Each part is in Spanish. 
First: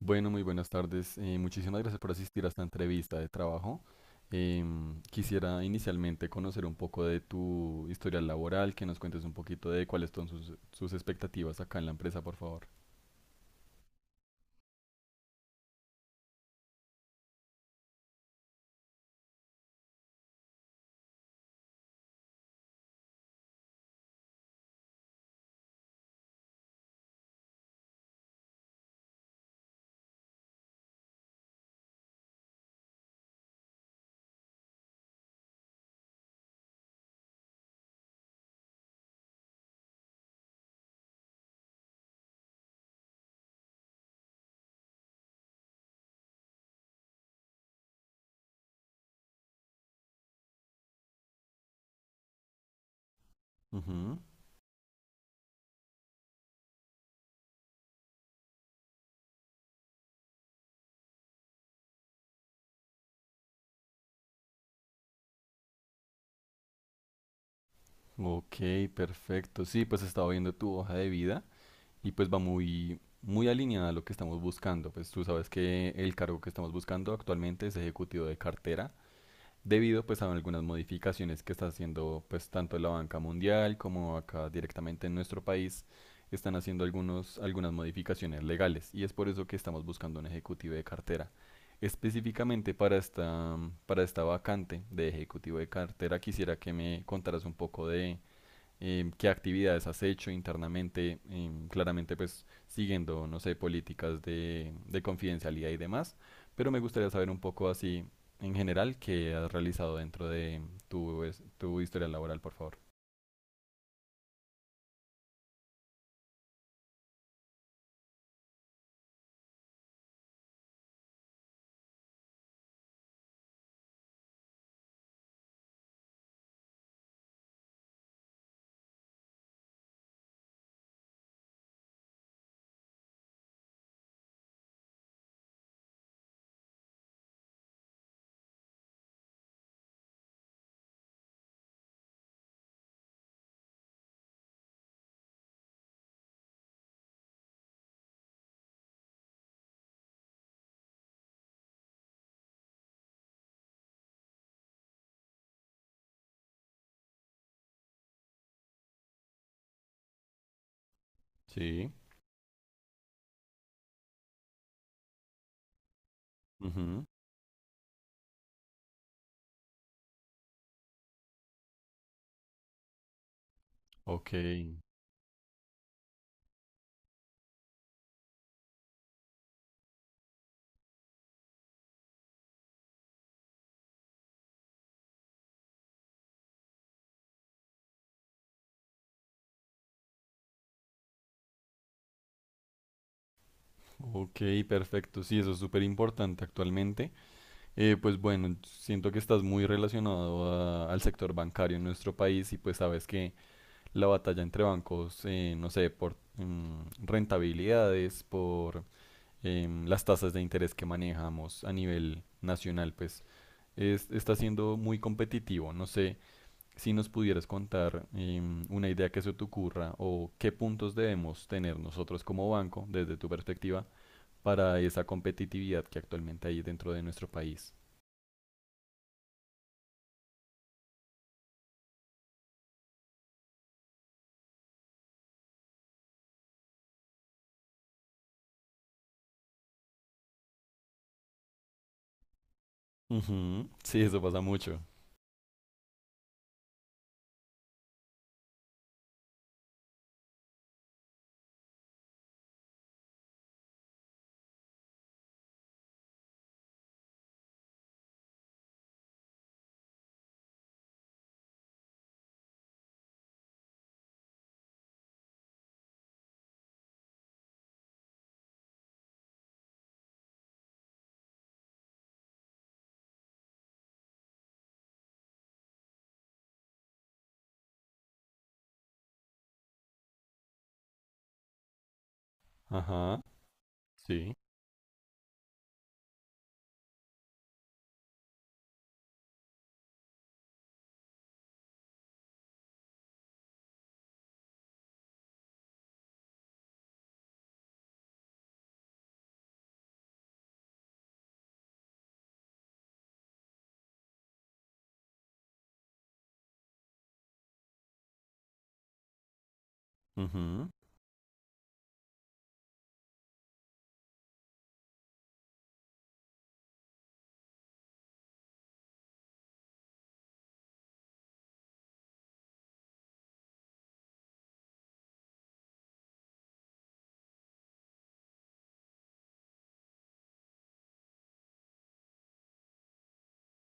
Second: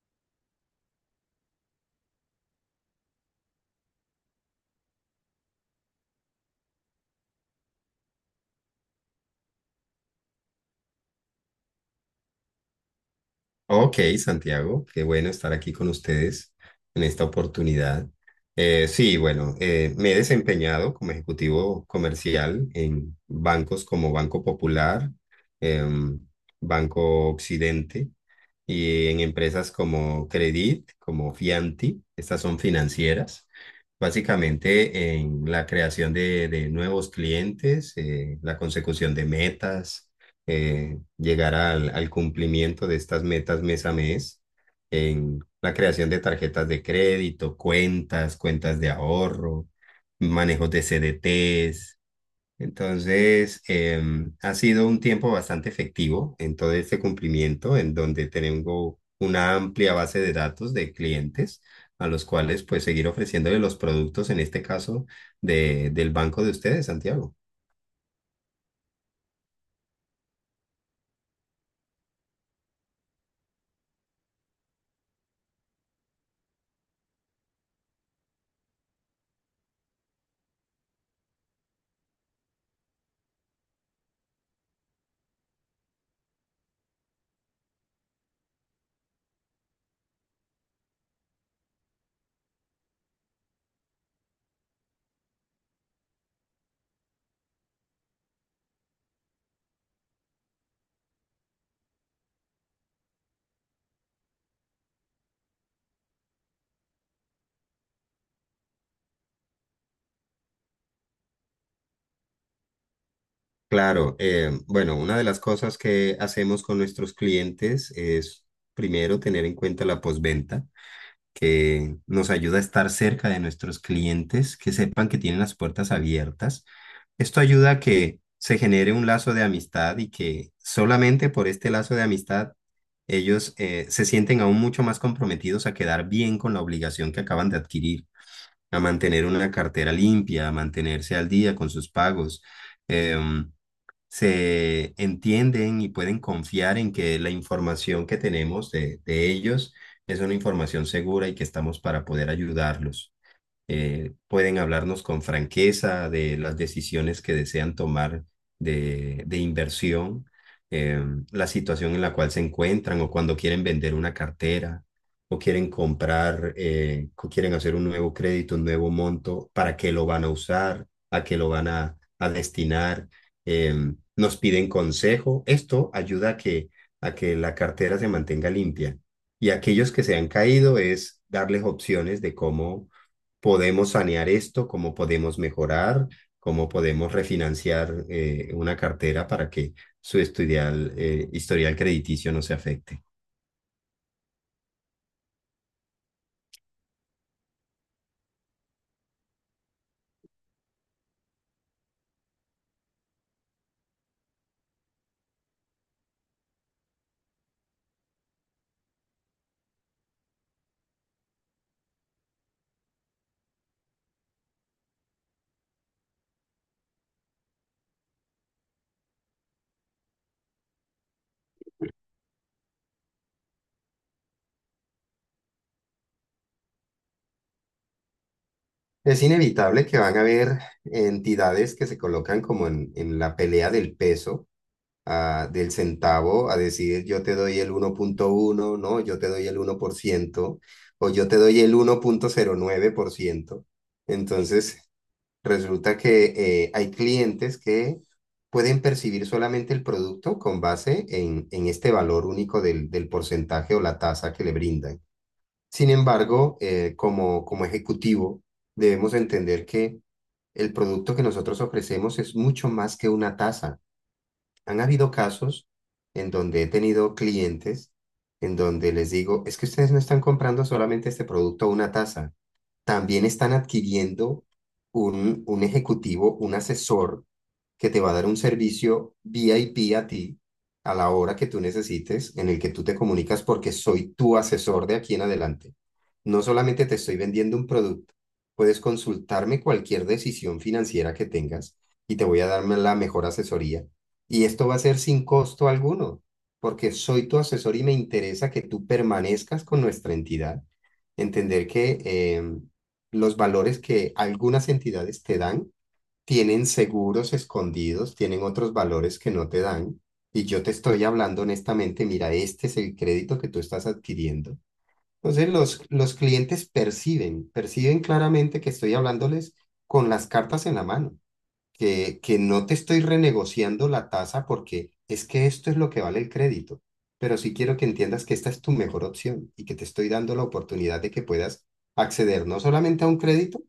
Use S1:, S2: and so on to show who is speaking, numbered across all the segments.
S1: Bueno, muy buenas tardes. Muchísimas gracias por asistir a esta entrevista de trabajo. Quisiera inicialmente conocer un poco de tu historial laboral, que nos cuentes un poquito de cuáles son sus expectativas acá en la empresa, por favor.
S2: Ok, Santiago, qué bueno estar aquí con ustedes en esta oportunidad. Sí, bueno, me he desempeñado como ejecutivo comercial en bancos como Banco Popular, em, Banco Occidente y en empresas como Credit, como Fianti. Estas son financieras. Básicamente en la creación de nuevos clientes, la consecución de metas, llegar al cumplimiento de estas metas mes a mes en la creación de tarjetas de crédito, cuentas de ahorro, manejos de CDTs. Entonces,
S1: Ujú.
S2: ha sido un tiempo bastante efectivo en todo este cumplimiento, en donde tengo una amplia base de datos de clientes a los cuales pues seguir ofreciéndole los productos, en este caso, del banco de ustedes, Santiago.
S1: Ok, perfecto. Sí, pues estaba viendo tu hoja de vida y pues va muy alineada a lo que estamos buscando. Pues tú sabes que el cargo que estamos buscando actualmente es ejecutivo de cartera. Debido pues a algunas modificaciones que está haciendo pues tanto la banca mundial como acá directamente en nuestro país están haciendo algunas modificaciones legales y es por eso que estamos buscando un ejecutivo de cartera. Específicamente para esta, para esta vacante de ejecutivo de cartera quisiera que me contaras un poco de qué actividades has hecho internamente. Claramente pues siguiendo, no sé, políticas de confidencialidad y demás, pero me gustaría saber un poco así en general qué has realizado dentro de tu historia laboral, por favor.
S2: Claro, bueno, una de las cosas que hacemos con nuestros clientes es primero tener en cuenta la postventa, que nos ayuda a estar cerca de nuestros clientes, que sepan que tienen las puertas abiertas. Esto ayuda a que se genere un lazo de amistad y que solamente por este lazo de amistad ellos se sienten aún mucho más comprometidos a quedar bien con la obligación que acaban de adquirir, a mantener una cartera limpia, a mantenerse al día con sus pagos. em, se entienden y pueden confiar en que la información que tenemos de ellos es una información segura y que estamos para poder ayudarlos. Pueden hablarnos con franqueza de las decisiones que desean tomar de inversión, eh, la
S1: Sí.
S2: situación en la cual se encuentran o cuando quieren vender una cartera o quieren comprar,
S1: Ujú.
S2: o quieren hacer un nuevo crédito, un nuevo monto, para qué lo van a usar, a qué lo van a destinar. eh,
S1: Ok,
S2: nos piden consejo. Esto ayuda a que la cartera se mantenga limpia. Y aquellos que se han caído es darles opciones de cómo podemos sanear esto, cómo podemos mejorar, cómo podemos refinanciar, una cartera para que su historial crediticio no se afecte.
S1: ok, perfecto. Sí, eso es súper importante actualmente. Pues bueno, siento que estás muy relacionado al sector bancario en nuestro país y pues sabes que la batalla entre bancos, no sé, por rentabilidades, por las tasas de interés que manejamos a nivel nacional, pues está siendo muy competitivo. No sé si nos pudieras contar una idea que se te ocurra o qué puntos debemos tener nosotros como banco, desde tu perspectiva, para esa competitividad que actualmente hay dentro de nuestro país.
S2: Es inevitable que van a haber entidades que se colocan como en la pelea del peso, ah, del centavo, a decir yo te doy el 1,1, no, yo te doy el 1% o yo te doy el 1,09%.
S1: Ujú, sí, eso pasa
S2: Entonces,
S1: mucho.
S2: resulta que hay clientes que pueden percibir solamente el producto con base en este valor único del porcentaje o la tasa que le brindan. Sin embargo, como ejecutivo, debemos entender que el producto que nosotros ofrecemos es mucho más que una tasa. Han habido casos en donde he tenido clientes en donde les digo, es que ustedes no están comprando solamente este producto o una tasa, también están adquiriendo un ejecutivo, un asesor que te va a dar un servicio VIP a ti a la hora que tú necesites, en el que tú te
S1: Ajá,
S2: comunicas porque soy
S1: sí.
S2: tu asesor de aquí en adelante. No solamente te estoy vendiendo un producto, puedes consultarme cualquier decisión financiera que tengas y te voy a dar la mejor asesoría. Y esto va a ser sin costo alguno, porque soy tu asesor y me interesa que tú permanezcas con nuestra entidad, entender que los valores que algunas entidades te dan tienen seguros escondidos, tienen otros valores que no te dan. Y yo
S1: Ujú,
S2: te estoy hablando honestamente, mira, este es el crédito que tú estás adquiriendo. Entonces los clientes perciben claramente que estoy hablándoles con las cartas en la mano, que no te estoy renegociando la tasa porque es que esto es lo que vale el crédito, pero sí quiero que entiendas que esta es tu mejor opción y que te estoy dando la oportunidad de que puedas acceder no solamente a un crédito,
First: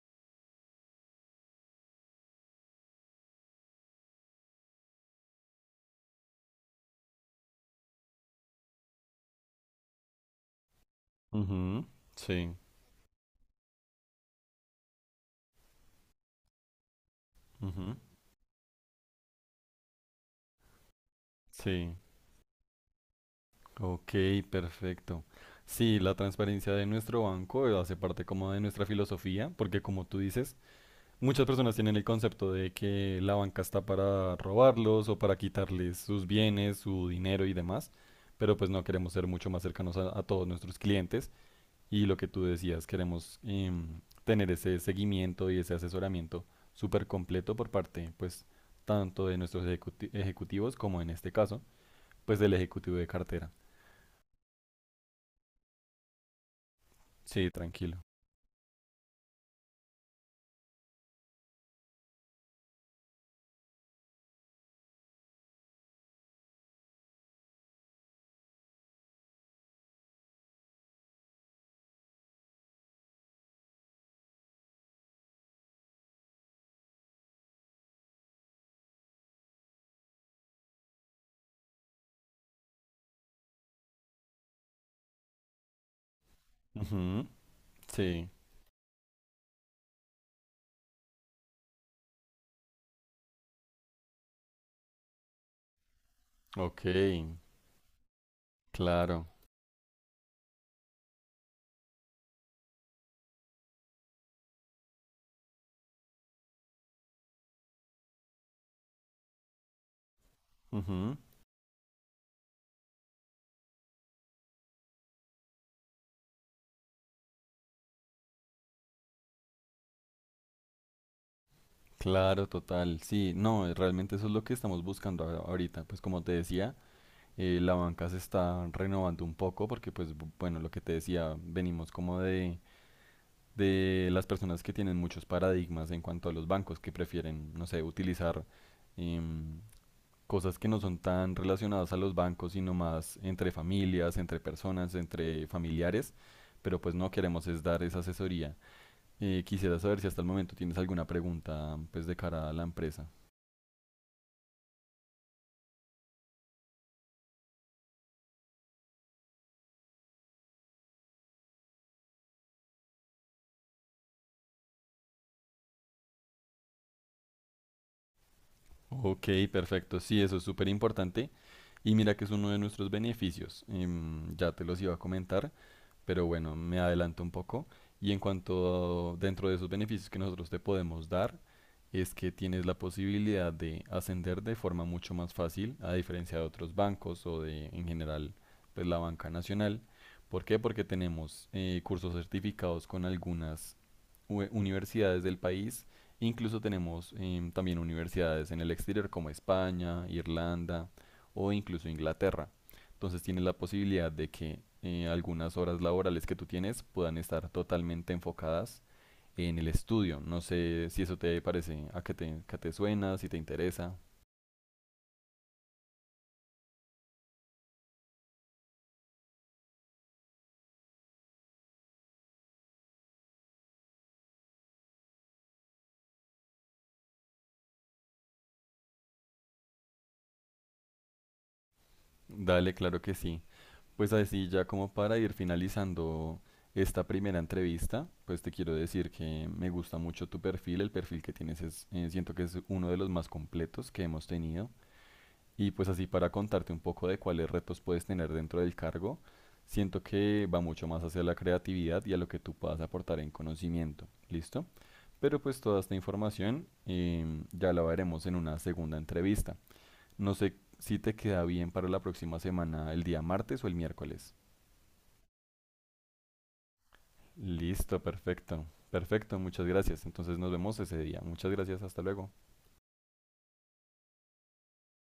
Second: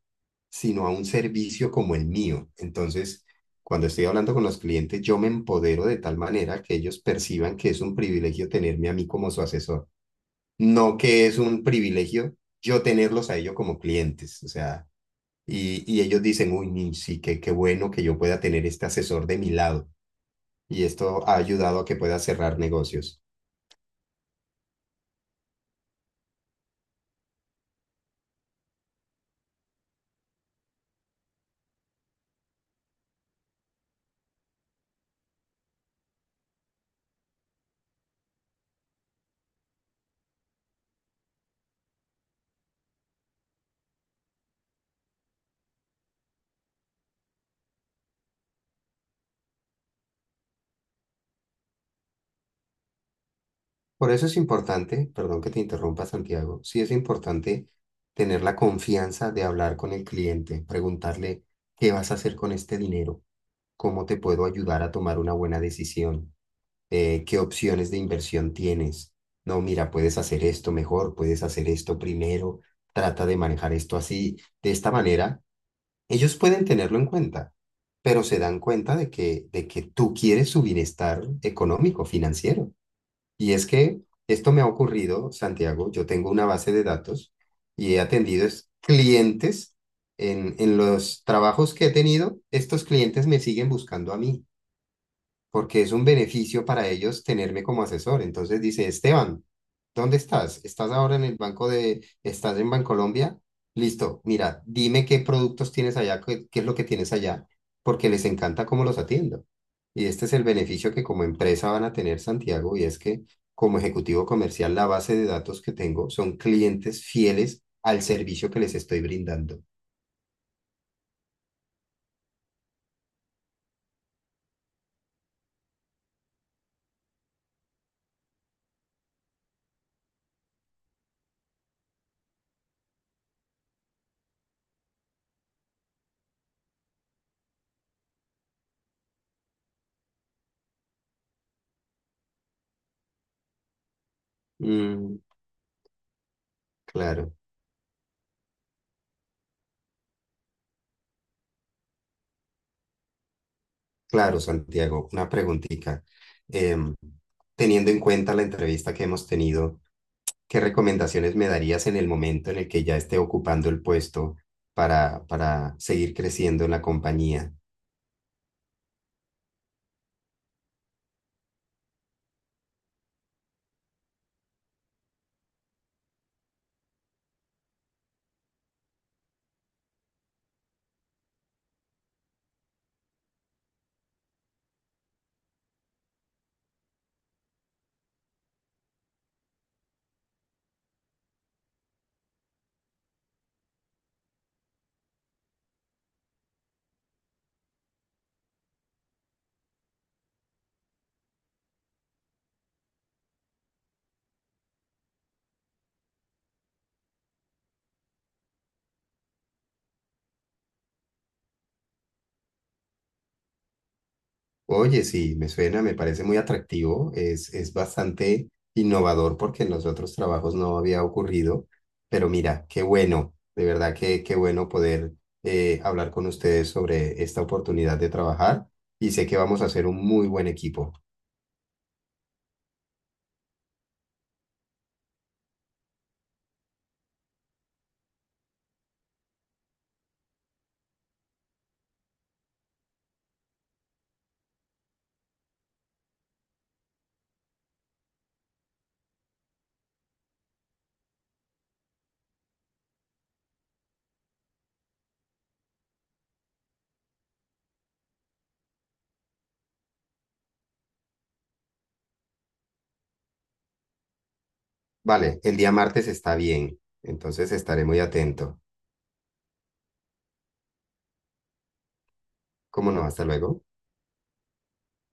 S2: sino a un servicio como el mío. Entonces, cuando estoy hablando con los clientes, yo me empodero de tal manera que ellos perciban que es un privilegio tenerme a mí como su asesor, no que es un
S1: ujú,
S2: privilegio
S1: sí.
S2: yo tenerlos a ellos como clientes. O sea, y ellos dicen, uy, ni sí, qué bueno
S1: Ujú.
S2: que yo pueda tener este asesor de mi lado. Y esto ha ayudado a
S1: Sí,
S2: que pueda cerrar negocios.
S1: ok, perfecto. Sí, la transparencia de nuestro banco hace parte como de nuestra filosofía, porque como tú dices, muchas personas tienen el concepto de que la banca está para robarlos o para quitarles sus bienes, su dinero y demás, pero pues no queremos ser mucho más cercanos a todos nuestros clientes y lo que tú decías, queremos tener ese seguimiento y ese asesoramiento súper completo por parte pues tanto de nuestros ejecutivos como en este caso pues del ejecutivo de cartera.
S2: Por eso es importante, perdón que te interrumpa, Santiago, sí es
S1: Sí,
S2: importante
S1: tranquilo.
S2: tener la confianza de hablar con el cliente, preguntarle, ¿qué vas a hacer con este dinero? ¿Cómo te puedo ayudar a tomar una buena decisión? ¿Qué opciones de inversión tienes? No, mira, puedes hacer esto mejor, puedes hacer esto primero, trata de manejar esto así. De esta manera ellos pueden tenerlo en cuenta, pero se dan cuenta de que tú quieres su bienestar económico, financiero. Y es que esto me ha ocurrido, Santiago, yo tengo una base de
S1: Ujú,
S2: datos y he
S1: sí,
S2: atendido clientes en los trabajos que he tenido, estos clientes me siguen buscando a mí porque es un beneficio
S1: ok,
S2: para ellos tenerme como asesor. Entonces dice,
S1: claro,
S2: Esteban, ¿dónde estás? ¿Estás ahora en el banco estás en Bancolombia? Listo, mira, dime qué productos tienes allá, qué es lo que tienes allá, porque les encanta cómo los atiendo. Y este es el beneficio que
S1: ujú,
S2: como empresa van a tener, Santiago, y es que como ejecutivo comercial, la base de datos que tengo son clientes fieles al servicio que les estoy brindando.
S1: claro, total, sí, no, realmente eso es lo que estamos buscando ahorita, pues como te decía, la banca se está renovando un poco porque pues bueno, lo que te decía, venimos como de las personas que tienen muchos paradigmas en cuanto a los bancos que prefieren, no sé, utilizar em, cosas que no son tan relacionadas a los bancos, sino más entre familias, entre personas,
S2: Mm,
S1: entre familiares, pero pues no
S2: claro,
S1: queremos es dar esa asesoría. Quisiera saber si hasta el momento tienes alguna pregunta pues de cara a la empresa.
S2: claro, Santiago, una preguntita. Em, Teniendo en cuenta la entrevista que hemos tenido, ¿qué recomendaciones me darías en el momento en el que ya esté ocupando el puesto para seguir creciendo en la compañía?
S1: Ok, perfecto. Sí, eso es súper importante. Y mira que es uno de nuestros beneficios. Ya te los iba a comentar. Pero bueno, me adelanto un poco. Y en cuanto a, dentro de esos beneficios que nosotros te podemos dar, es que tienes la posibilidad de ascender de forma mucho más fácil, a diferencia de otros bancos o de en general pues, la banca nacional. ¿Por qué? Porque tenemos cursos certificados con algunas universidades del país. Incluso tenemos también universidades en el exterior como España, Irlanda o incluso Inglaterra. Entonces tienes la posibilidad de que algunas horas laborales que tú tienes puedan estar totalmente enfocadas en el estudio. No sé si eso te parece, a que que te suena, si te interesa.
S2: Oye, sí, me suena, me parece muy atractivo, es bastante innovador porque en los otros trabajos no había ocurrido, pero mira, qué bueno, de verdad que qué bueno poder hablar con ustedes sobre esta oportunidad de trabajar y sé que vamos a ser un muy buen equipo.
S1: Dale, claro que sí. Pues así ya como para ir finalizando esta primera entrevista, pues te quiero decir que me gusta mucho tu perfil, el perfil que tienes es, siento que es uno de los más completos que hemos tenido. Y pues así para contarte un poco de cuáles retos puedes tener dentro del cargo, siento que va mucho más hacia la creatividad y a lo que tú puedas aportar en conocimiento, ¿listo? Pero pues toda esta información ya la veremos en una segunda entrevista. No sé si te queda bien para la próxima semana, el día martes o el miércoles.
S2: Vale, el día martes está bien, entonces estaré muy
S1: Listo,
S2: atento.
S1: perfecto. Perfecto, muchas gracias. Entonces nos vemos ese día. Muchas gracias, hasta luego.
S2: ¿Cómo no? Hasta luego.